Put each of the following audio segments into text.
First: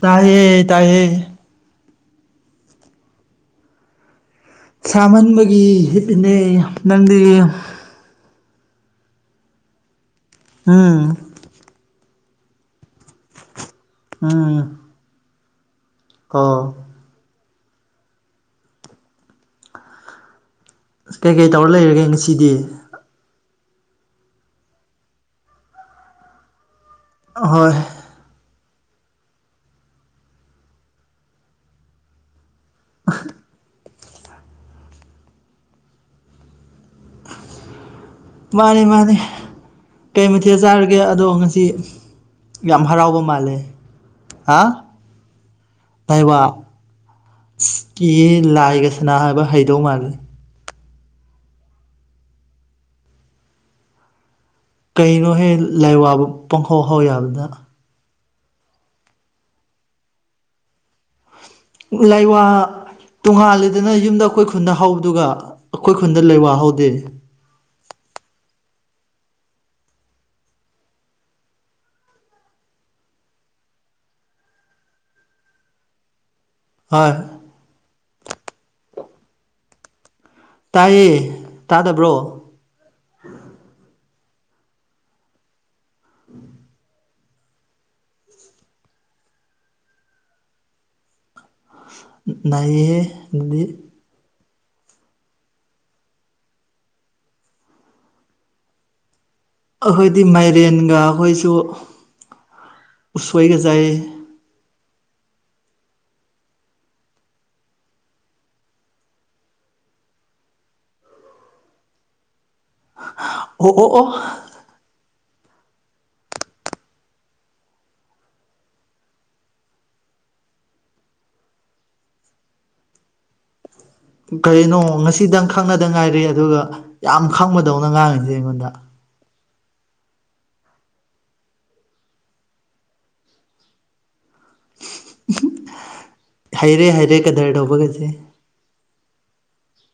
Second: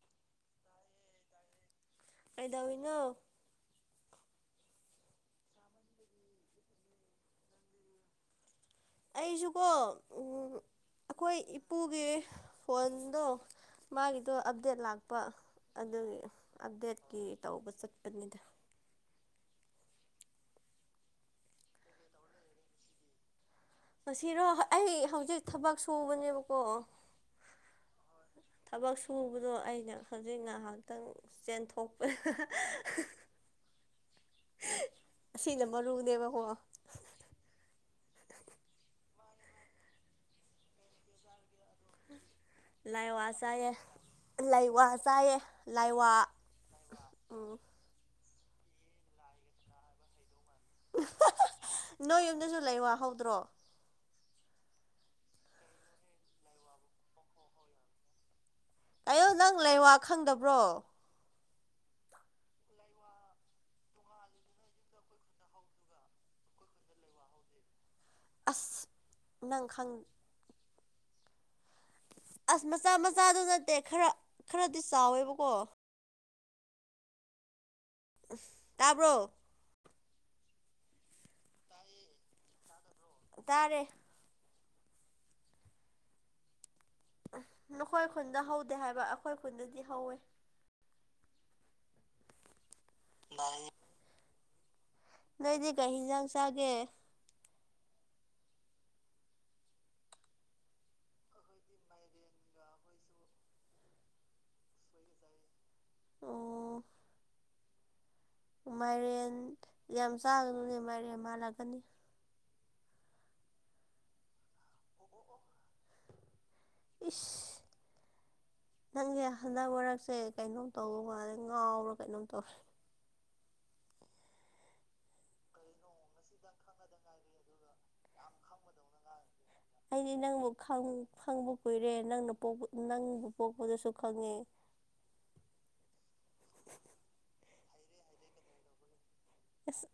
ꯇꯥꯏꯌꯦ ꯇꯥꯏꯌꯦ ꯀꯩꯗꯧꯏꯅꯣ ꯁꯥꯃꯟꯕꯒꯤ ꯍꯤꯞꯄꯤꯅꯦ ꯅꯪꯗꯤ ꯑꯩꯁꯨꯀꯣ ꯎꯝ ꯑꯩꯈꯣꯏ ꯏꯄꯨꯒꯤ ꯐꯣꯟꯗꯣ ꯃꯥꯒꯤꯗꯣ ꯎꯝ ꯑꯞꯗꯦꯠ ꯂꯥꯛꯄ ꯑꯗꯨꯒꯤ ꯑꯣ ꯑꯞꯗꯦꯠꯀꯤ ꯇꯧꯕ ꯆꯠꯄꯅꯤꯗ ꯀꯩ ꯀꯩ ꯇꯧꯔ ꯂꯩꯔꯒꯦ ꯉꯁꯤꯗꯤ ꯑꯁꯤꯔꯣ ꯑꯩ ꯍꯧꯖꯤꯛ ꯊꯕꯛ ꯁꯨꯕꯅꯦꯕꯀꯣ ꯍꯣꯏ ꯊꯕꯛ ꯁꯨꯕꯗꯣ ꯑꯩꯅ ꯍꯧꯖꯤꯛ ꯉꯥꯏꯍꯥꯛꯇꯡ ꯆꯦꯟꯊꯣꯛ ꯑ [inaudible] ꯑꯁꯤꯅ ꯃꯔꯨꯅꯦꯕꯀꯣ ꯃꯥꯅꯤ ꯃꯥꯅꯤ ꯀꯩ ꯃꯊꯦꯜ ꯆꯥꯔꯒꯦ ꯑꯗꯣ ꯉꯁꯤ ꯌꯥꯝ ꯍꯔꯥꯎꯕ ꯂꯥꯏꯋꯥ ꯃꯥꯜꯂꯦ ꯆꯥꯏꯌꯦ ꯍꯥ ꯂꯥꯏꯋꯥ ꯆꯥꯏꯌꯦ ꯂꯥꯏꯋꯥ ꯎꯝ ꯀꯤꯌꯦ ꯂꯥꯏꯒ ꯁꯥꯟꯅꯧ ꯍꯥꯏꯕ ꯍꯩꯗꯧ ꯃꯥꯜꯂꯦ ꯅꯣꯏ ꯌꯨꯝꯗꯁꯨ ꯂꯩꯋꯥ ꯍꯧꯗ꯭ꯔꯣ ꯀꯩꯅꯣ ꯍꯦ ꯂꯥꯏ ꯋꯥꯕꯨ ꯄꯨꯡꯍꯧ ꯍꯧ ꯌꯥꯕꯅ ꯑꯌꯨ ꯅꯪ ꯂꯩꯋꯥ ꯈꯪꯗꯕ꯭ꯔꯣ ꯂꯩꯋꯥ ꯇꯣꯡꯉꯥꯜꯂꯤꯗꯅ ꯌꯨꯝꯗ ꯑꯩꯈꯣꯏ ꯈꯨꯟꯗ ꯍꯧꯕꯗꯨꯒ ꯑꯩꯈꯣꯏ ꯈꯨꯟꯗ ꯂꯩꯋꯥ ꯍꯧꯗꯦ ꯑꯁ ꯅꯪ ꯈꯪ ꯑꯁ ꯃꯆꯥ ꯃꯆꯥꯗꯨ ꯅꯠꯇꯦ ꯈꯔ ꯈꯔꯗꯤ ꯆꯥꯎꯋꯦꯕꯀꯣ ꯍꯣꯏ ꯇꯥꯕ꯭ꯔꯣ ꯇꯥꯏꯌꯦ ꯇꯥꯗꯕ꯭ꯔꯣ ꯇꯥꯔꯦ ꯎꯝ ꯅꯈꯣꯏ ꯈꯨꯟꯗ ꯍꯧꯗꯦ ꯍꯥꯏꯕ ꯑꯩꯈꯣꯏ ꯈꯨꯟꯗꯗꯤ ꯍꯧꯋꯦ ꯅꯩꯍꯦ ꯑꯗꯨꯗꯤ ꯅꯣꯏꯗꯤ ꯀꯩ ꯍꯤꯟꯖꯥꯡ ꯆꯥꯒꯦ ꯑꯩꯈꯣꯏꯗꯤ ꯃꯥꯏꯔꯦꯟꯒ ꯑꯩꯈꯣꯏꯁꯨ ꯎꯁꯣꯏꯒ ꯆꯥꯏꯌꯦ ꯑꫭ ꯃꯥꯏꯔꯦꯟ ꯌꯥꯝ ꯆꯥꯒꯅꯨꯅꯦ ꯃꯥꯏꯔꯦꯟ ꯃꯥꯜꯂꯛꯀꯅꯤ ꯑꯣ ꯑꯣ ꯑꫭ ꯏꯁ ꯅꯪꯁꯦ ꯍꯟꯗꯛ ꯃꯔꯛꯁꯦ ꯀꯩꯅꯣꯝ ꯇꯧꯕ ꯃꯥꯜꯂꯦ ꯉꯥꯎꯔꯥꯕ ꯀꯩꯅꯣꯝ ꯇꯧꯋꯦ ꯀꯩꯅꯣ ꯉꯁꯤꯗꯪ ꯈꯪꯅꯗ ꯉꯥꯏꯔꯤ ꯑꯗꯨꯒ ꯌꯥꯝ ꯈꯪꯕꯗꯧꯅ ꯉꯥꯡꯉꯤꯁꯦ ꯑꯩꯉꯣꯟꯗ [inaudible] ꯑꯩꯗꯤ ꯅꯪꯕꯨ ꯈꯪꯕ ꯀꯨꯏꯔꯦ ꯅꯪꯅ ꯄꫭꯛꯄ ꯅꯪꯕꯨ ꯄꯣꯛꯄꯗꯁꯨ ꯈꯪꯉꯦ ꯍꯩꯔꯦ ꯍꯩꯔꯦ ꯀꯗꯔ ꯇꯧꯕꯒꯖꯦ ꯑꯁ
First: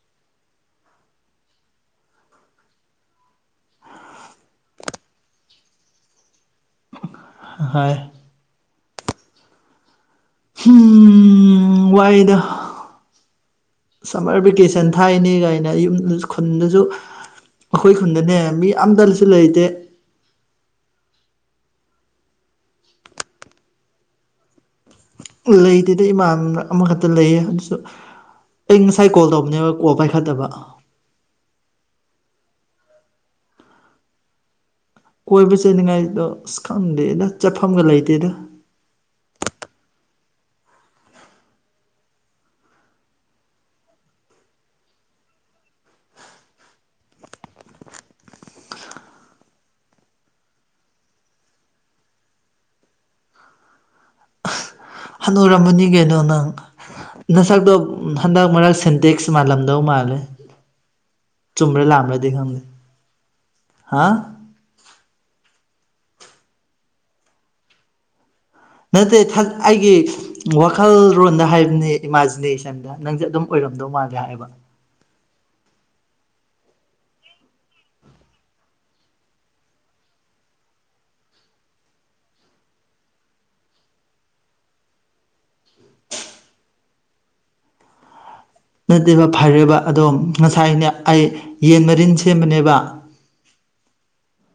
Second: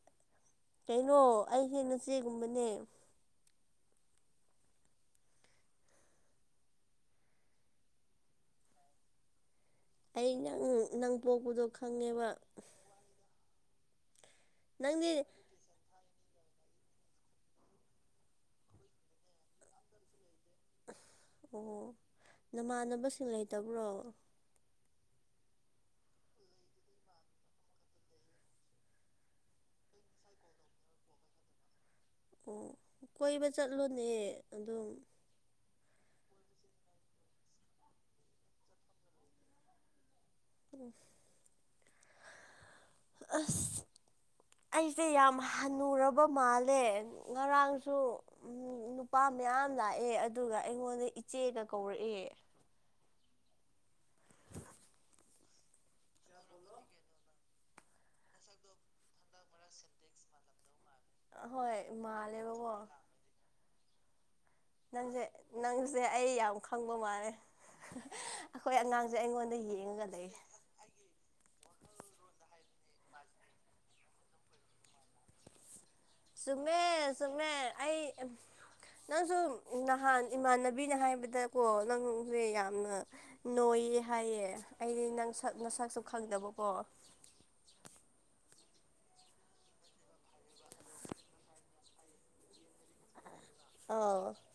ꯀꯩꯅꯣ ꯑꯩꯖꯦ ꯅꯆꯦ ꯒꯨꯝꯕꯅꯦ ꯍꯣꯏ ꯑꯩ ꯅꯪ ꯅꯪ ꯄꯣꯛꯄꯗꯣ ꯍꯨꯝ ꯈꯪꯉꯦꯕ ꯁꯔꯃꯔꯕꯦ ꯀꯦꯁꯟ ꯊꯥꯏ ꯅꯪꯗꯤ ꯅꯤ ꯒꯥꯏ ꯒꯥꯔꯤ ꯑꯝꯇꯖꯨ ꯈꯨꯟꯗꯁꯨ ꯑꯩꯈꯣꯏ ꯈꯨꯟꯗꯅꯦ ꯃꯤ ꯑꯝꯇꯁꯨ ꯂꯩꯇꯦ ꯑꯣ ꯅꯃꯥꯟꯅꯕꯁꯤꯡ ꯂꯩꯇꯕ꯭ꯔꯣ ꯂꯩꯇꯦꯗ ꯏꯃꯥꯟꯅꯕ ꯑꯃꯈꯛꯇ ꯂꯩꯌꯦ ꯑꯗꯨꯁꯨ ꯑꯩ ꯉꯁꯥꯏ ꯀꯣꯜ ꯇꯧꯕꯅꯦꯕ ꯀꯣꯜ ꯄꯥꯏꯈꯠꯇꯕ ꯑꯣ ꯀꯣꯏꯕ ꯆꯠꯂꯨꯅꯦ ꯑꯗꯨꯝ ꯀꯣꯏꯕ ꯆꯠꯅꯤꯡꯉꯥꯏꯗꯣ ꯑꯁ ꯈꯪꯗꯦꯗ ꯆꯠꯐꯝꯒ ꯂꯩꯇꯦꯗ ꯎꯝ ꯑꯁ ꯑꯩꯁꯦ ꯌꯥꯝ ꯍꯟꯅꯨꯔꯕ ꯃꯥꯜꯂꯦ ꯉꯔꯥꯡꯁꯨ ꯅꯨꯄꯥ ꯃꯌꯥꯝ ꯂꯥꯛꯑꯦ ꯑꯗꯨꯒ ꯑꯩꯉꯣꯟꯗ ꯏꯆꯦꯒ ꯀꯧꯔꯛꯑꯦ ꯈꯅꯨꯔꯝꯃꯅꯤ ꯀꯩꯅꯣ ꯅꯪ ꯅꯁꯛ ꯅꯁꯛꯇꯣ ꯍꯟꯗꯛ ꯃꯔꯛ ꯁꯦꯟꯇꯦꯛꯁ ꯃꯥꯜꯂꯝꯗꯧ ꯃꯥꯜꯂꯦ ꯍꯣꯏ ꯆꯨꯝꯕꯔ ꯂꯥꯟꯕꯔꯗꯤ ꯈꯪꯗꯦ ꯃꯥꯜꯂꯦꯕꯀꯣ ꯅꯪꯁꯦ ꯅꯪꯁꯦ ꯑꯩ ꯌꯥꯝ ꯈꯪꯕ ꯃꯥꯜꯂꯦ ꯑꯩꯈꯣꯏ ꯑꯉꯥꯡꯁꯦ ꯑꯩꯉꯣꯟꯗ ꯌꯦꯡꯉꯒ ꯂꯩꯔꯦ ꯋꯥꯈꯜꯂꯣꯟꯗ ꯍꯥꯏꯕꯅꯦ ꯏꯃꯥꯖꯤꯅꯦꯁꯟꯗ ꯅꯪꯁꯦ ꯑꯗꯨꯝ ꯑꯣꯏꯔꯝꯗꯧ ꯃꯥꯜꯂꯦ ꯍꯥꯏꯕ ꯆꯨꯝꯃꯦ ꯆꯨꯝꯃꯦ ꯅꯪꯁꯨ ꯅꯍꯥꯟ ꯏꯃꯥꯟꯅꯕꯤꯅ ꯍꯥꯏꯕꯗꯀꯣ ꯅꯪꯖꯦ ꯌꯥꯝꯅ ꯅꯣꯏꯌꯦ ꯍꯥꯏꯌꯦ ꯑꯩꯗꯤ ꯅꯪ ꯅꯁꯛꯁꯨ ꯈꯪꯗꯕꯀꯣ ꯅꯠꯇꯦꯕ ꯐꯔꯦꯕ ꯑꯗꯣ ꯉꯁꯥꯏꯅꯦ ꯑꯩ ꯌꯦꯟ ꯃꯔꯤꯟ ꯁꯦꯝꯕꯅꯦꯕ ꯑꯥꯎ [unintelligible]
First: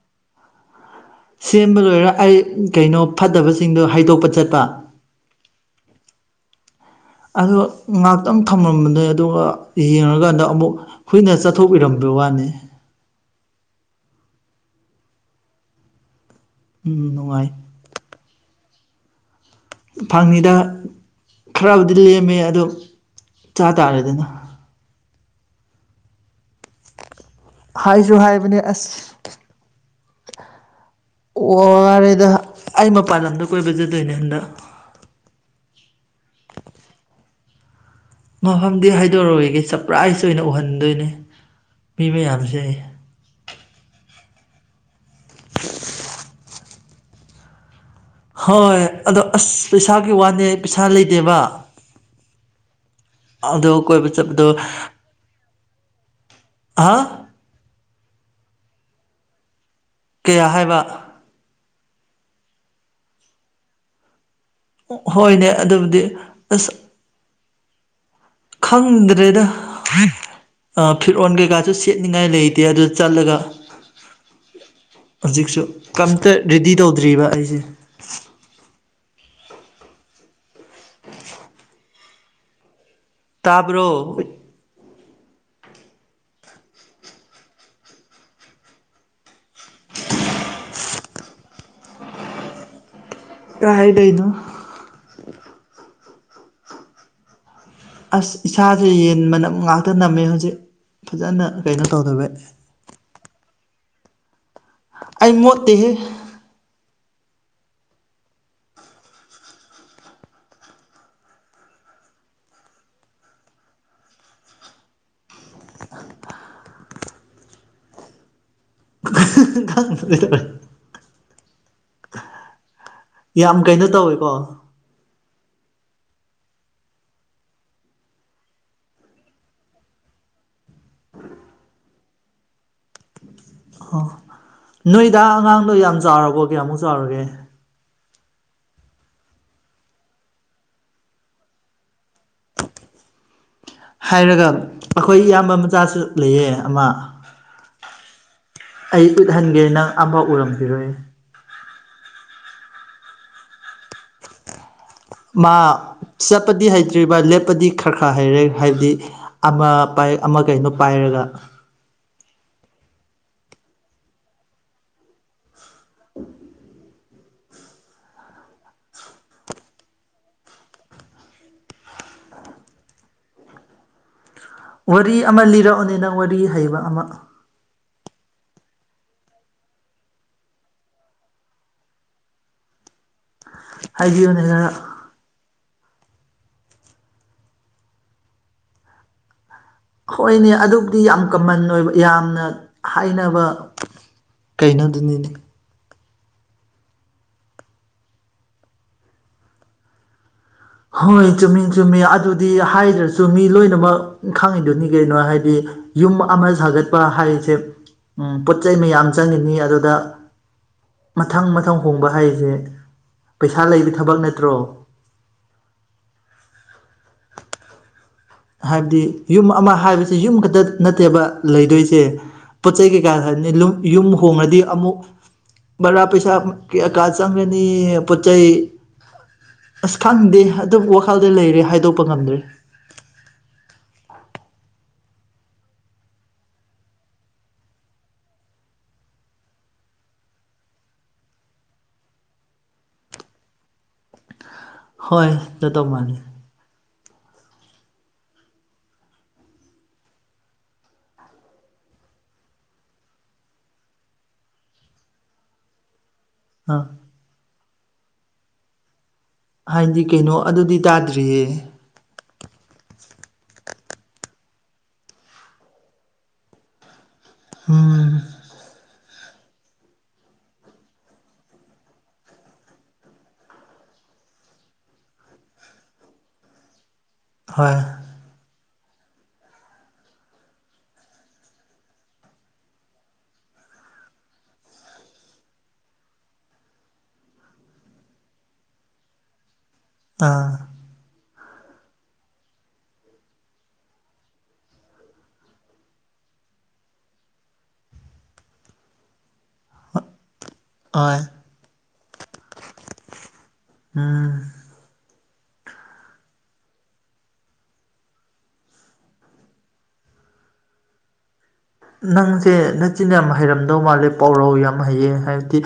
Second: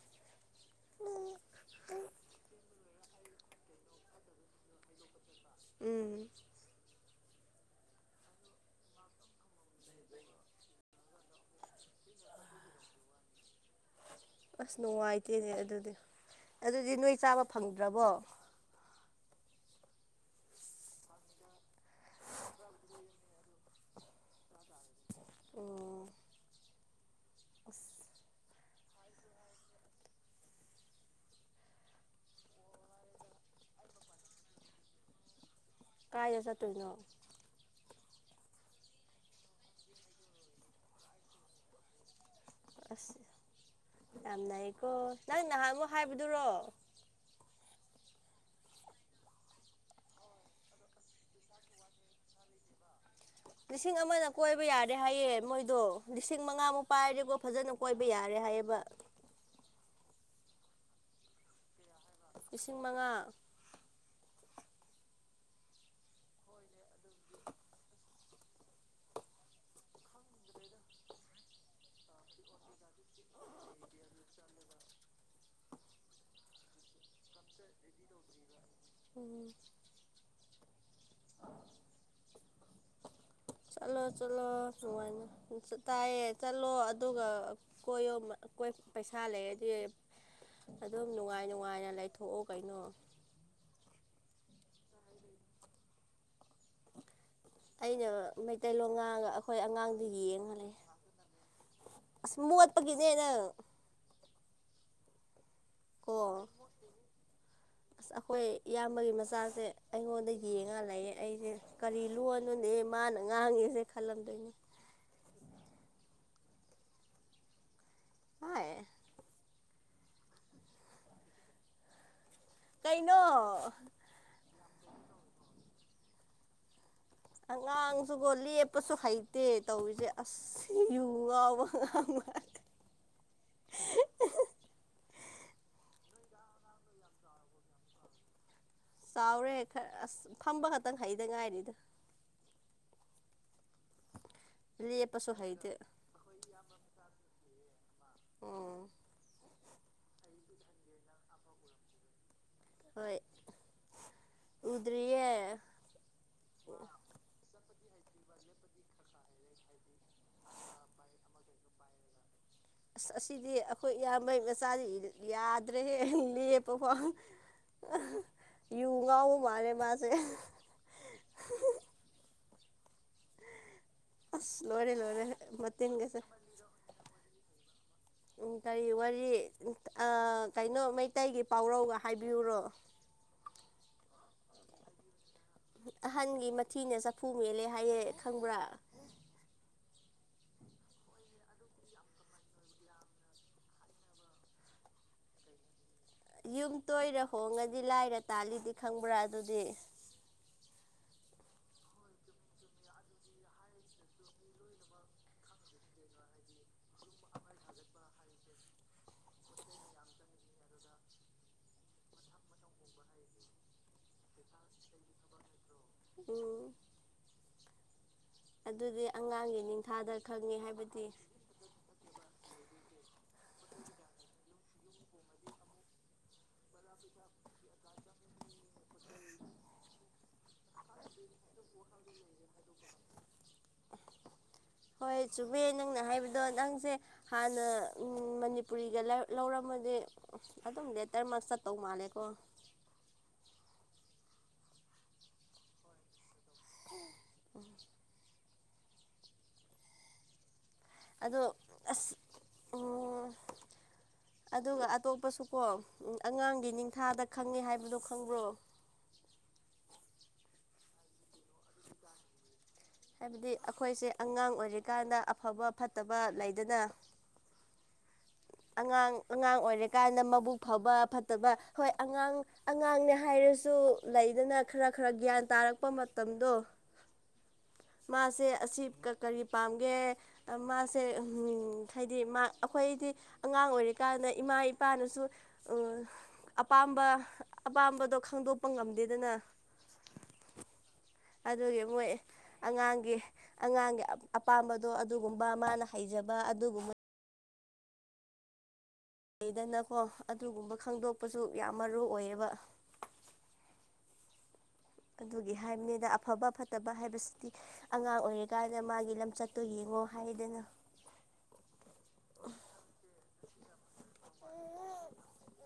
ꯁꯦꯝꯕ ꯂꯣꯏꯔ ꯑꯩ ꯀꯩꯅꯣ ꯐꯠꯇꯕꯁꯤꯡꯗꯣ ꯍꯥꯥꯩꯗꯣꯛꯄ ꯆꯠꯄ ꯎꯝ ꯑꯗꯣ ꯉꯥꯏꯍꯥꯛꯇꯪ ꯊꯝꯂꯝꯕꯅꯦ ꯑꯗꯨꯒ ꯌꯦꯡꯉꯀꯥꯟꯗ ꯑꯃꯨꯛ ꯍꯨꯏꯅ ꯆꯠꯊꯣꯛꯢꯔꯝꯕ [unintelligible] ꯋꯥꯅꯦ ꯑꯁ ꯅꯨꯡꯉꯥꯏꯇꯦꯌꯦ ꯑꯗꯨꯗꯤ ꯑꯗꯨꯗꯤ ꯎꯝ ꯅꯣꯏ ꯆꯥꯕ ꯅꯨꯡꯉꯥꯏ ꯐꯪꯗ꯭ꯔꯕꯣ ꯐꯪꯉꯤꯗꯥ ꯈꯔꯕꯨꯗꯤ ꯂꯦꯝꯃꯦ ꯑꯗꯣ ꯆꯥ ꯇꯥꯔꯦꯗꯅꯥ ꯑꯣ ꯑꯁ ꯍꯥꯏꯁꯨ ꯍꯥꯏꯕꯅꯤ ꯑꯁ ꯋꯥꯔꯦꯗ ꯑꯩ ꯃꯄꯥꯟ ꯂꯝꯗ ꯀꯣꯏꯕ ꯆꯠꯇꯣꯏꯅꯦ ꯍꯟꯗꯛ ꯀꯥꯏꯗ ꯥꯆꯠꯇꯣꯏꯅꯣ ꯃꯐꯝꯗꯤ ꯍꯥꯏꯗꯣꯛꯑꯔꯣꯏꯒꯦ ꯁꯄ꯭ꯔꯥꯏꯁ ꯑꯣꯏꯅ ꯎꯍꯟꯗꯣꯏꯅꯦ ꯃꯤ ꯃꯌꯥꯝꯁꯦ ꯑꯩ ꯑꯁ ꯌꯥꯝꯅꯩꯀꯣ ꯅꯪ ꯅꯍꯥꯟꯃꯨꯛ ꯍꯥꯏꯕꯗꯨꯔꯣ ꯍꯣꯏ ꯑꯗꯣ ꯑꯁ ꯄꯩꯁꯥꯒꯤ ꯋꯥꯅꯦ ꯑꯩ ꯄꯩꯁꯥ ꯂꯩꯇꯦꯕ ꯑꯗꯣ ꯂꯤꯁꯤꯡ ꯀꯣꯏꯕ ꯑꯃꯅ ꯆꯠꯄꯗꯣ ꯀꯣꯏꯕ ꯌꯥꯔꯗꯤ ꯍꯥꯏꯌꯦ ꯃꯣꯏꯗꯣ ꯂꯤꯁꯤꯡ ꯃꯉꯥꯃꯨꯛ ꯑꯍ ꯄꯥꯏꯗꯤꯕ ꯐꯖꯅ ꯀꯣꯏꯕ ꯌꯥꯔꯦ ꯍꯥꯏꯌꯦꯕꯥ ꯀꯌꯥ ꯍꯥꯏꯕꯥ ꯂꯤꯁꯤꯡ ꯃꯉꯥ ꯍꯣꯏꯅꯦ ꯑꯗꯨꯕꯨꯗꯤ ꯑꯁ ꯈꯪꯗ꯭ꯔꯦꯗꯥ ꯐꯤꯠ ꯔꯣꯟ ꯀꯩꯀꯥꯁꯨ ꯁꯦꯠꯅꯤꯡꯉꯥꯏ ꯂꯩꯇꯦ ꯑꯗꯨꯗ ꯆꯠꯂꯒ ꯍꯧꯖꯤꯛꯁꯨ ꯀꯝꯇ [unintelligible] ꯔꯦꯗꯤ ꯇꯧꯗ꯭ꯔꯤꯕ ꯑꯩꯁꯦ ꯎ ꯇꯥꯕ꯭ꯔꯣ ꯆꯠꯂꯣ ꯆꯠꯂꯣ ꯅꯨꯡꯉꯥꯏꯅ ꯇꯥꯏꯌꯦ [unintelligible] ꯆꯠꯂꯣ ꯑꯗꯨꯒ ꯀꯣꯌꯣ ꯀꯣꯏ ꯄꯩꯁꯥ ꯂꯩ ꯔꯗꯤ ꯑꯗꯨꯝ ꯅꯨꯡꯉꯥꯏ ꯅꯨꯡꯉꯥꯏꯅ ꯂꯩꯊꯣꯛꯑꯣ ꯀꯩꯅꯣ ꯇꯥꯏ ꯀꯩꯅꯣ [unintelligible] ꯑꯩꯅ ꯑꯁ ꯏꯁꯥꯁꯦ ꯃꯩꯇꯩꯂꯣꯟ ꯌꯦꯟ ꯉꯥꯡꯉꯒ ꯃꯅꯝ ꯑꯩꯈꯣꯏ ꯉꯥꯛꯇ ꯑꯉꯥꯡꯗꯨ ꯅꯝꯃꯦ ꯍꯧꯖꯤꯛ ꯌꯦꯡꯉꯨꯅꯦ ꯐꯖꯅ ꯀꯩꯅꯣ ꯇꯧꯗꯕꯩ ꯑꯁ ꯃꯣ [unintelligible] ꯑꯒꯤꯅꯦꯗ [unintelligible] ꯑꯩ ꯃꯣꯠꯇꯦꯍꯦ ꯑꯣ ꯑꯁ ꯑꯩꯈꯣꯏ ꯏꯌꯥꯝꯕꯒꯤ ꯃꯆꯥꯁꯦ ꯑꯩꯉꯣꯟꯗ ꯌꯦꯡꯉ ꯂꯩꯌꯦ ꯑꯩꯁꯦ ꯀꯔꯤ ꯂꯣꯟꯅꯣꯅꯦ ꯃꯥꯅ ꯉꯥꯡꯉꯤꯁꯦ ꯈꯜꯂꯝꯗꯣꯏꯅꯦ ꯍꯣꯏ [unintelligible] [unintelligible] ꯀꯩꯅꯣ [unintelligible] ꯑꯉꯥꯡꯁꯨꯀꯣ ꯂꯦꯞꯄꯁꯨ ꯍꯩꯇꯦ ꯇꯧꯔꯤꯁꯦ ꯑꯁ ꯁꯤ ꯌꯨ ꯉꯥꯎꯕ ꯑꯉꯥꯡ ꯃꯥꯜꯂꯦ ꯑꯣ ꯅꯣꯏ ꯗꯥ ꯑꯉꯥꯡꯗꯣ ꯌꯥꯝ ꯆꯥꯎꯔꯕꯣ ꯀꯌꯥꯃꯨꯛ ꯆꯥꯎꯔꯒꯦ ꯆꯥꯎꯔꯦ ꯈꯔ ꯑꯁ ꯐꯝꯕ ꯈꯛꯇꯪ ꯍꯩꯗ ꯉꯥꯏꯔꯤꯗ ꯍꯥꯏꯔꯒ ꯑꯩꯈꯣꯏ ꯂꯦꯞꯄꯁꯨ ꯏꯌꯥꯝꯕ ꯍꯩꯇꯦ ꯃꯆꯥꯁꯨ ꯂꯩꯌꯦ ꯑꯃ ꯎꯝ ꯑꯩ ꯎꯠꯍꯟꯒꯦ ꯅꯪ ꯑꯃ ꯐꯥꯎ ꯎꯔꯝꯒꯤꯔꯣꯏ ꯍꯣꯏ ꯎꯗ꯭ꯔꯤꯌꯦ ꯃꯥ ꯆꯠꯄꯗꯤ ꯍꯩꯇ꯭ꯔꯤꯕ ꯂꯦꯞꯄꯗꯤ ꯈꯔ ꯈꯔ ꯍꯩꯔꯦ ꯍꯥꯏꯕꯗꯤ ꯑꯃ ꯄꯥꯏ ꯑꯃ ꯀꯩꯅꯣ ꯄꯥꯏꯔꯒ ꯑꯁ ꯑꯁꯤꯗꯤ ꯑꯩꯈꯣꯏ ꯏꯌꯥꯝꯕꯩ ꯃꯆꯥꯗꯤ ꯌꯥꯗ꯭ꯔꯦꯍꯦ ꯂꯦꯞꯄ ꯐꯥꯎ ꯌꯨ ꯉꯥꯎꯕ ꯃꯥꯜꯂꯦ ꯃꯥꯁꯦ ꯑꯁ ꯂꯣꯏꯔꯦ ꯋꯥꯔꯤ ꯂꯣꯏꯔꯦ ꯑꯃ ꯂꯤꯔꯛꯑꯣꯅꯦ ꯅꯪ ꯃꯇꯤꯜꯒꯁꯦ ꯋꯥꯔꯤ ꯍꯩꯕ ꯑꯃ ꯎꯝ ꯀꯔꯤ ꯋꯥꯔꯤ ꯑ ꯀꯩꯅꯣ ꯃꯩꯇꯩꯒꯤ ꯄꯥꯎꯔꯧ ꯍꯥꯏꯕꯤꯌꯨꯔꯣ ꯍꯥꯏꯕꯤꯌꯨꯅꯦ ꯅꯪꯅ ꯑꯍꯥꯟꯒꯤ ꯃꯊꯤꯅ ꯆꯐꯨ ꯃꯦꯜꯂꯦ ꯍꯥꯏꯌꯦ ꯈꯪꯕ꯭ꯔꯥ ꯍꯣꯏꯅꯣ ꯑꯗꯨꯕꯨꯗꯤ ꯌꯥꯝ ꯀꯃꯟ ꯑꯣꯏꯕ ꯌꯥꯝꯅ ꯍꯥꯏꯅꯕ ꯀꯩꯅꯣꯗꯨꯅꯤꯅꯦ ꯌꯨꯝ ꯇꯣꯏꯔ ꯍꯣꯡꯉꯗꯤ ꯂꯥꯏꯔ ꯇꯥꯜꯂꯤꯗꯤ ꯈꯪꯕ꯭ꯔꯥ ꯑꯗꯨꯗꯤ ꯍꯣꯏ ꯆꯨꯝꯃꯤ ꯆꯨꯝꯃꯤ ꯑꯗꯨꯗꯤ ꯍꯥꯏꯗ꯭ꯔꯥꯁꯨ ꯃꯤ ꯂꯣꯏꯅꯃꯛ ꯈꯪꯉꯤꯗꯨꯅꯤ ꯀꯩꯅꯣ ꯍꯥꯏꯗꯤ ꯌꯨꯝ ꯑꯃ ꯁꯥꯒꯠ ꯄ ꯍꯥꯏꯁꯦ ꯎꯝ ꯄꯣꯠꯆꯩ ꯃꯌꯥꯝ ꯆꯪꯉꯤꯅꯤ ꯑꯗꯨꯗ ꯃꯊꯪ -ꯃꯊꯪ ꯍꯣꯡꯕ ꯍꯥꯏꯁꯦ ꯄꯩꯁꯥ ꯂꯩꯕꯤ ꯊꯕꯛ ꯅꯠꯇ꯭ꯔꯣ ꯎꯝ꯫ ꯍꯥꯏꯕꯗꯤ ꯑꯗꯨꯗꯤ ꯌꯨꯝ ꯑꯉꯥꯡꯒꯤ ꯑꯃ ꯅꯤꯡꯊꯥꯗ ꯍꯥꯏꯕꯁꯤ ꯌꯨꯝ ꯈꯪꯉꯦ ꯈꯛꯇ ꯍꯥꯏꯕꯗꯤ ꯅꯠꯇꯦꯕ ꯂꯩꯗꯣꯏꯁꯦ ꯄꯣꯠ ꯆꯩ ꯀꯩꯀꯥ ꯍꯥꯏꯅꯤ ꯂꯨꯝ-ꯌꯨꯝ ꯍꯣꯡꯉꯗꯤ ꯑꯃꯨꯛ ꯕꯔꯥ ꯄꯩꯁꯥ ꯀꯩ-ꯀꯌꯥ ꯆꯪꯒꯅꯤ ꯄꯣꯠꯆꯩ ꯑꯁ ꯈꯪꯗꯦ ꯑꯗꯨ ꯋꯥꯈꯜꯗ ꯂꯩꯔꯦ ꯍꯥꯏꯗꯣꯛꯄ ꯉꯝꯗ꯭ꯔꯦ [inaudible] ꯍꯣꯏ ꯆꯨꯝꯃꯤ ꯅꯪꯅ ꯍꯥꯏꯕꯗꯣ ꯅꯪꯁꯦ ꯍꯥꯟꯅ ꯎꯝ ꯃꯅꯤꯄꯨꯔꯤꯒ ꯂꯧ ꯂꯧꯔꯝꯃꯗꯤ ꯑꯗꯨꯝ ꯂꯦꯇꯔꯃꯥꯛ ꯆꯠꯇꯧ ꯃꯥꯜꯂꯦꯀꯣ ꯍꯣꯏ ꯆꯠꯇꯧ ꯃꯥꯟꯅꯤ ꯎꯝ꯫ ꯑꯗꯣ ꯑꯁ ꯎꯝ ꯑꯗꯨꯒ ꯑꯇꯣꯞꯄꯁꯨꯀꯣ ꯎꯝ ꯑꯉꯥꯡꯒꯤ ꯑꯥ ꯅꯤꯡꯊꯥꯗ ꯈꯪꯉꯦ ꯍꯥꯏꯕꯗꯣ ꯈꯪꯕ꯭ꯔꯣ ꯍꯥꯏꯗꯤ ꯀꯩꯅꯣ ꯑꯗꯨꯗꯤ ꯇꯥꯗ꯭ꯔꯤꯌꯦ ꯍꯥꯏꯕꯗꯤ ꯑꯩꯈꯣꯏꯁꯦ ꯑꯉꯥꯡ ꯑꯣꯏꯔꯤꯀꯥꯟꯗ ꯑꯐꯕ ꯐꯠꯇꯕ ꯂꯩꯗꯅ ꯎꯝ꯫ ꯑꯉꯥꯡ ꯑꯉꯥꯡ ꯑꯣꯏꯔꯀꯥꯟꯗ ꯃꯕꯨꯛ ꯐꯕꯥ ꯐꯠꯇꯕ ꯍꯣꯏ ꯑꯉꯥꯡ ꯑꯉꯥꯡꯅꯦ ꯍꯥꯏꯔꯁꯨ ꯂꯩꯗꯅ ꯈꯔ ꯈꯔ ꯒ꯭ꯌꯥꯟ ꯇꯥꯔꯛꯄ ꯃꯇꯝꯗꯣ ꯍꯣꯏ ꯃꯥꯁꯦ ꯑꯁꯤ ꯀ ꯀꯔꯤ ꯄꯥꯝꯒꯦ ꯃꯥꯁꯦ ꯍꯨꯝ ꯍꯥꯏꯗꯤ ꯃꯥ ꯑꯩꯈꯣꯏꯗꯤ ꯑꯉꯥꯡ ꯑꯣꯏꯔꯤꯀꯥꯟꯗ ꯏꯃꯥ ꯏꯄꯥꯅꯁꯨ ꯎꯝ ꯑꯄꯥꯝꯕ ꯑꯄꯥꯝꯕꯗꯣ ꯈꯪꯗꯣꯛꯄ ꯉꯝꯗꯦꯗꯅ ꯑꯥ ꯑꯗꯨꯒꯤ ꯃꯣꯏ ꯑꯉꯥꯡꯒꯤ -ꯑꯉꯥꯡꯒꯤ ꯑꯄꯥꯝꯕꯗꯣ ꯑꯗꯨꯒꯨꯝꯕ ꯃꯥꯅ ꯍꯩꯖꯕ ꯑꯗꯨꯒꯨꯝꯕ ꯂꯩꯗꯅꯀꯣ ꯑꯗꯨꯒꯨꯝꯕ ꯍꯣꯏ ꯈꯪꯗꯣꯛꯄꯁꯨ ꯌꯥꯝ ꯃꯔꯨ ꯑꯣꯏꯌꯦꯕ꯫ ꯎꯝ꯫ ꯑꯗꯨꯒꯤ ꯍꯥꯏꯕꯅꯤꯗ ꯑꯐꯕ ꯐꯠꯇꯕ ꯍꯥꯏꯕꯁꯤꯗꯤ꯫ ꯑꯉꯥꯡ ꯑꯣꯏꯔꯤꯀꯥꯟꯗ ꯃꯥꯒꯤ ꯂꯝꯆꯠꯇꯨ ꯌꯦꯡꯉꯣ ꯍꯥꯏꯗꯅ꯫ ꯅꯪꯁꯦ ꯅꯆꯤꯟ ꯌꯥꯝ ꯍꯩꯔꯝꯗꯧ ꯃꯥꯜꯂꯦ ꯄꯥꯎꯔꯧ ꯌꯥꯝ ꯍꯩꯌꯦ ꯍꯥꯏꯕꯗꯤ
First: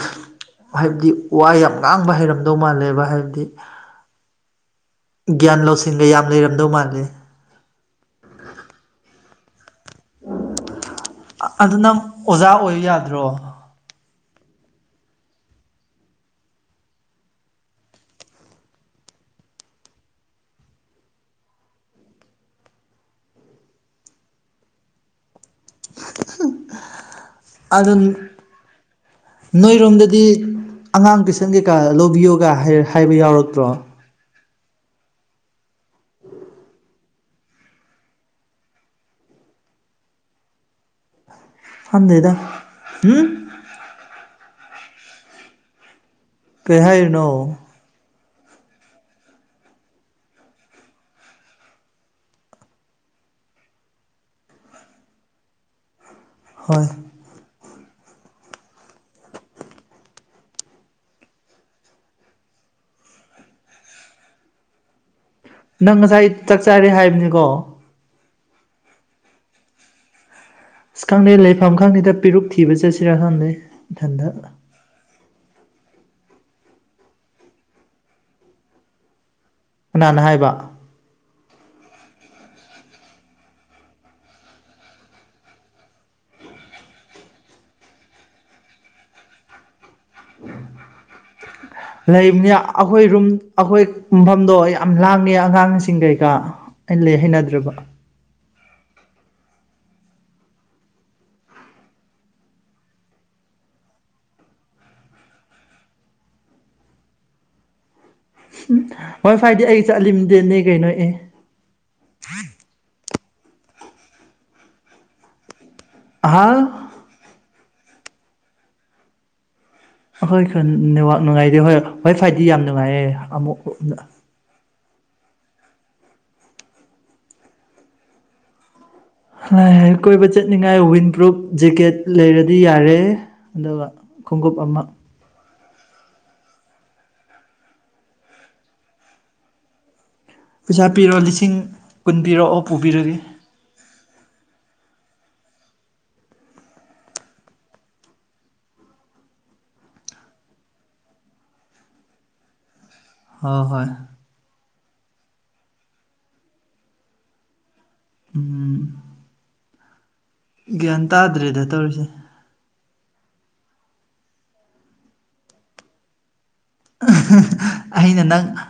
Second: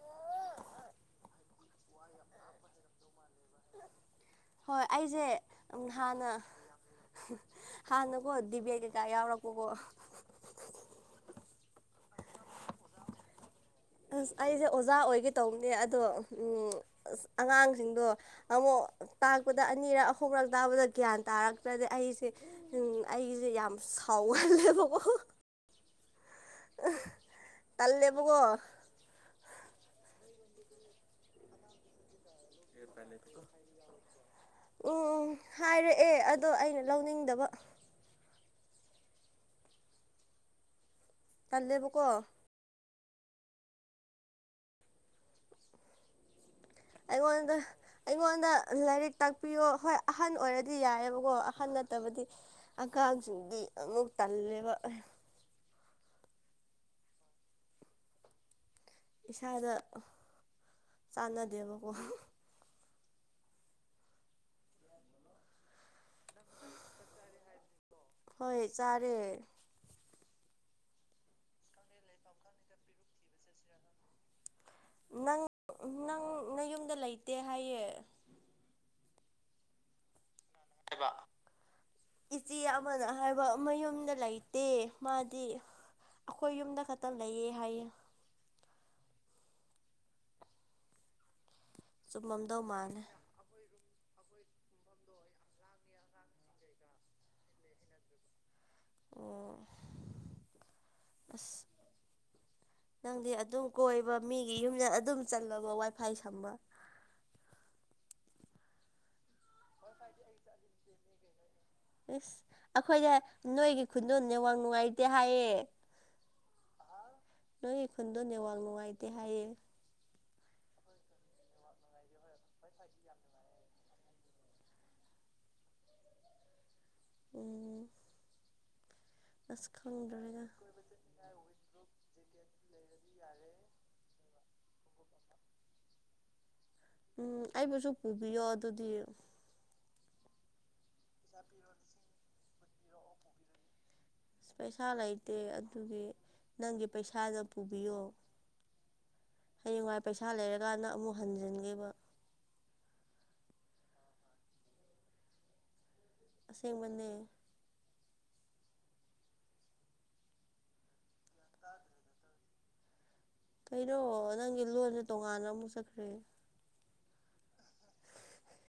ꯍꯥꯏꯕꯗꯤ ꯋꯥ ꯌꯥꯝ ꯉꯥꯡꯕ ꯍꯩꯔꯝꯗꯧ ꯃꯥꯜꯂꯦꯕ ꯍꯥꯏꯕꯗꯤ꯫ ꯍꯣꯏ ꯑꯩꯁꯦ ꯒ꯭ꯌꯥꯟ ꯂꯧꯁꯤꯡꯒ ꯌꯥꯝ ꯍꯥꯟꯅ ꯂꯩꯔꯝꯗꯧ ꯃꯥꯜꯂꯤ ꯍꯥꯟꯅ ꯀꯣ ꯗꯤꯕꯦꯠꯀꯩꯀꯥ ꯌꯥꯎ꯭ꯔꯛꯄꯒꯣ꯫ ꯑꯗꯨ ꯅꯪ ꯑꯣꯖꯥ ꯑꯣꯏ ꯌꯥꯗ꯭ꯔꯣ꯫ ꯑꯁ ꯑꯩꯁꯦ ꯑꯣꯖꯥ ꯑꯣꯏꯒꯦ ꯇꯧꯕꯅꯦ ꯑꯗꯣꯎꯝ ꯑꯁ ꯑꯉꯥꯡꯁꯤꯡꯗꯣ꯫ ꯑꯃꯨꯛ ꯇꯥꯛꯄꯗ ꯑꯅꯤꯔꯛ ꯑꯍꯨꯝꯂꯛ ꯇꯥꯛꯕꯗ ꯒ꯭ꯌꯥꯟ ꯇꯥꯔꯛꯇ꯭ꯔꯗꯤ ꯑꯩꯁꯦ ꯎꯝ ꯑꯩꯁꯦ ꯌꯥꯝ ꯁꯥꯎꯍꯜꯂꯦꯕꯀꯣ꯫ ꯑꯗꯨꯝ ꯇꯜꯂꯦꯕꯀꯣ ꯅꯣꯏꯔꯣꯝꯗꯗꯤ ꯑꯉꯥꯡ ꯇꯨꯏꯁꯟ ꯀꯩꯀꯥ ꯂꯧꯕꯤꯌꯣ꯫ ꯑꯦꯄ [unintelligible] ꯎꯝ ꯍꯥꯏꯔꯛꯑꯦ ꯑꯗꯣ ꯑꯩꯅ ꯂꯧꯅꯤꯡꯗꯕ꯫ ꯇꯜꯂꯦꯕꯀꯣ ꯈꯪꯗꯦꯗ ꯎꯝ꯫ ꯀꯩ ꯍꯥꯏꯔꯤꯅꯣ ꯑꯩꯉꯣꯟꯗ꯫ ꯑꯩꯉꯣꯟꯗ ꯂꯥꯏꯔꯤꯛ ꯇꯥꯛꯄꯤꯌꯣ ꯍꯣꯏ ꯑꯍꯟ ꯑꯣꯏꯔꯗꯤ ꯌꯥꯏꯑꯕꯀꯣ ꯑꯍꯟ ꯅꯠꯇꯕꯗꯤ꯫ ꯑꯉꯥꯡꯁꯤꯡꯗꯤ ꯑꯃꯨꯛ ꯇꯜꯂꯦꯕ꯫ ꯍꯣꯏ꯫ ꯏꯁꯥꯗ ꯆꯥꯟꯅꯗꯦꯕꯀꯣ꯫ ꯅꯪ ꯉꯁꯥꯏ ꯆꯥꯛꯆꯔꯦ ꯍꯥꯏꯕꯅꯤꯀꯣ꯫ ꯍꯣꯏ ꯆꯥꯔꯦ꯫ ꯑꯁ ꯈꯪꯗꯦ ꯂꯩꯐꯝ ꯈꯪꯗꯦꯗ ꯄꯤꯔꯨꯛ ꯊꯤꯕ ꯆꯠꯁꯤꯔꯥ ꯈꯪꯗꯦ ꯏꯊꯟꯗ꯫ ꯅꯪ ꯅꯪ ꯅꯌꯨꯝꯗ ꯂꯩꯇꯦ ꯍꯥꯏꯌꯦ꯫ ꯀꯅꯥꯅ ꯍꯥꯏꯕ꯫ ꯍꯥꯏꯕ꯫ ꯏꯆꯦ ꯑꯃꯅ ꯍꯥꯏꯕ ꯃꯌꯨꯝꯗ ꯂꯩꯇꯦ ꯃꯥꯗꯤ꯫ ꯑꯩꯈꯣꯏ ꯌꯨꯝꯗ ꯈꯛꯇ ꯂꯩꯌꯦ ꯍꯥꯏꯌꯦ꯫ ꯂꯩꯕꯅꯤ ꯆꯨꯝꯃꯝꯗꯧ ꯃꯥꯜꯂꯦ ꯑꯩꯈꯣꯏ ꯔꯨꯝ꯫ ꯑꯩꯈꯣꯏ ꯈꯨꯝꯐꯝꯗꯣ ꯌꯥꯝ ꯂꯥꯡꯉꯦ ꯑꯉꯥꯡꯁꯤꯡ ꯀꯩꯀꯥ ꯑꯩ ꯂꯩ ꯍꯩꯅꯗ꯭ꯔꯕ꯫ ꯑꯣ ꯑꯁ꯫ ꯅꯪꯗꯤ ꯑꯗꯨꯝ ꯀꯣꯏꯕ ꯃꯤꯒꯤ ꯌꯨꯝꯗ ꯑꯗꯨꯝ ꯆꯜꯂꯒ ꯋꯥꯏ ꯐꯥꯏ ꯁꯥꯝꯕ꯫ ꯎꯝ ꯋꯥꯏ ꯐꯥꯏꯗꯤ ꯑꯩ ꯆꯠꯂꯤꯝꯗꯤꯅꯦ ꯀꯩꯅꯣ ꯑꯦ ꯏꯁ ꯑꯩꯈꯣꯏꯗ ꯅꯣꯏꯒꯤ ꯈꯨꯟꯗꯣꯅꯦꯠꯋꯥꯛ ꯅꯨꯡꯉꯥꯏꯇꯦ ꯍꯥꯏꯌꯦ꯫ ꯍꯥ꯫ ꯅꯣꯏꯒꯤ ꯈꯨꯟꯗꯣꯅꯦꯠꯋꯥꯛ ꯅꯨꯡꯉꯥꯏꯇꯦ ꯍꯥꯏꯌꯦ꯫ ꯑꯍꯣꯏ ꯅꯦꯠꯋꯥꯛ ꯅꯨꯡꯉꯥꯏꯇꯦ ꯍꯣꯏ ꯋꯥꯢ ꯐꯥꯏꯗꯤ ꯌꯥꯝ ꯅꯨꯡꯉꯥꯏꯌꯦ ꯑꯃꯨꯛ ꯎꯝ꯫ ꯑꯁ ꯍꯣꯏ ꯀꯣꯏꯕ ꯈꯪꯗ꯭ꯔꯦꯗ ꯆꯠꯅꯤꯡꯉꯥꯏ ꯋꯤꯟ ꯄ꯭ꯔꯨꯨꯞ ꯖꯦꯛꯀꯦꯠ ꯂꯩꯔꯗꯤ ꯌꯥꯔꯦ ꯑꯗꯨꯒ꯫ ꯈꯣꯡꯎꯞ ꯑꯃ꯫ ꯎꯝ ꯑꯩꯕꯨꯁꯨ ꯄꯨꯕꯤꯌꯣ ꯑꯗꯨꯗꯤ꯫ ꯄꯩꯁꯥ ꯄꯤꯔꯣ ꯂꯤꯁꯤꯡ ꯀꯨꯟ ꯄꯤꯔꯣ ꯑꯣ ꯄꯨꯕꯤꯔꯒꯦ꯫ ꯄꯩꯁꯥ ꯂꯩꯇꯦ ꯑꯗꯨꯒꯤ ꯅꯪꯒꯤ ꯄꯩꯁꯥ ꯅ ꯄꯨꯕꯤꯌꯣ ꯍꯌꯦꯡꯋꯥꯏ ꯄꯩꯁꯥ ꯂꯩꯔꯀꯥꯟꯗ ꯑꯃꯨꯛ ꯍꯟꯖꯟꯒꯦꯕ ꯍꯣꯏ ꯍꯣꯏ ꯑꯁꯦꯡꯕꯅꯦ ꯎꯝ ꯒ꯭ꯌꯥꯟ ꯇꯥꯗ꯭ꯔꯦꯗ ꯇꯧꯔꯤꯁꯦ ꯀꯩꯅꯣ ꯅꯪꯒꯤ ꯂꯣꯟꯁꯦ ꯇꯣꯡꯉꯥꯟꯅ ꯑꯃꯨꯛ ꯆꯠꯈ꯭ꯔꯦ ꯑꯩꯅ ꯅꯪ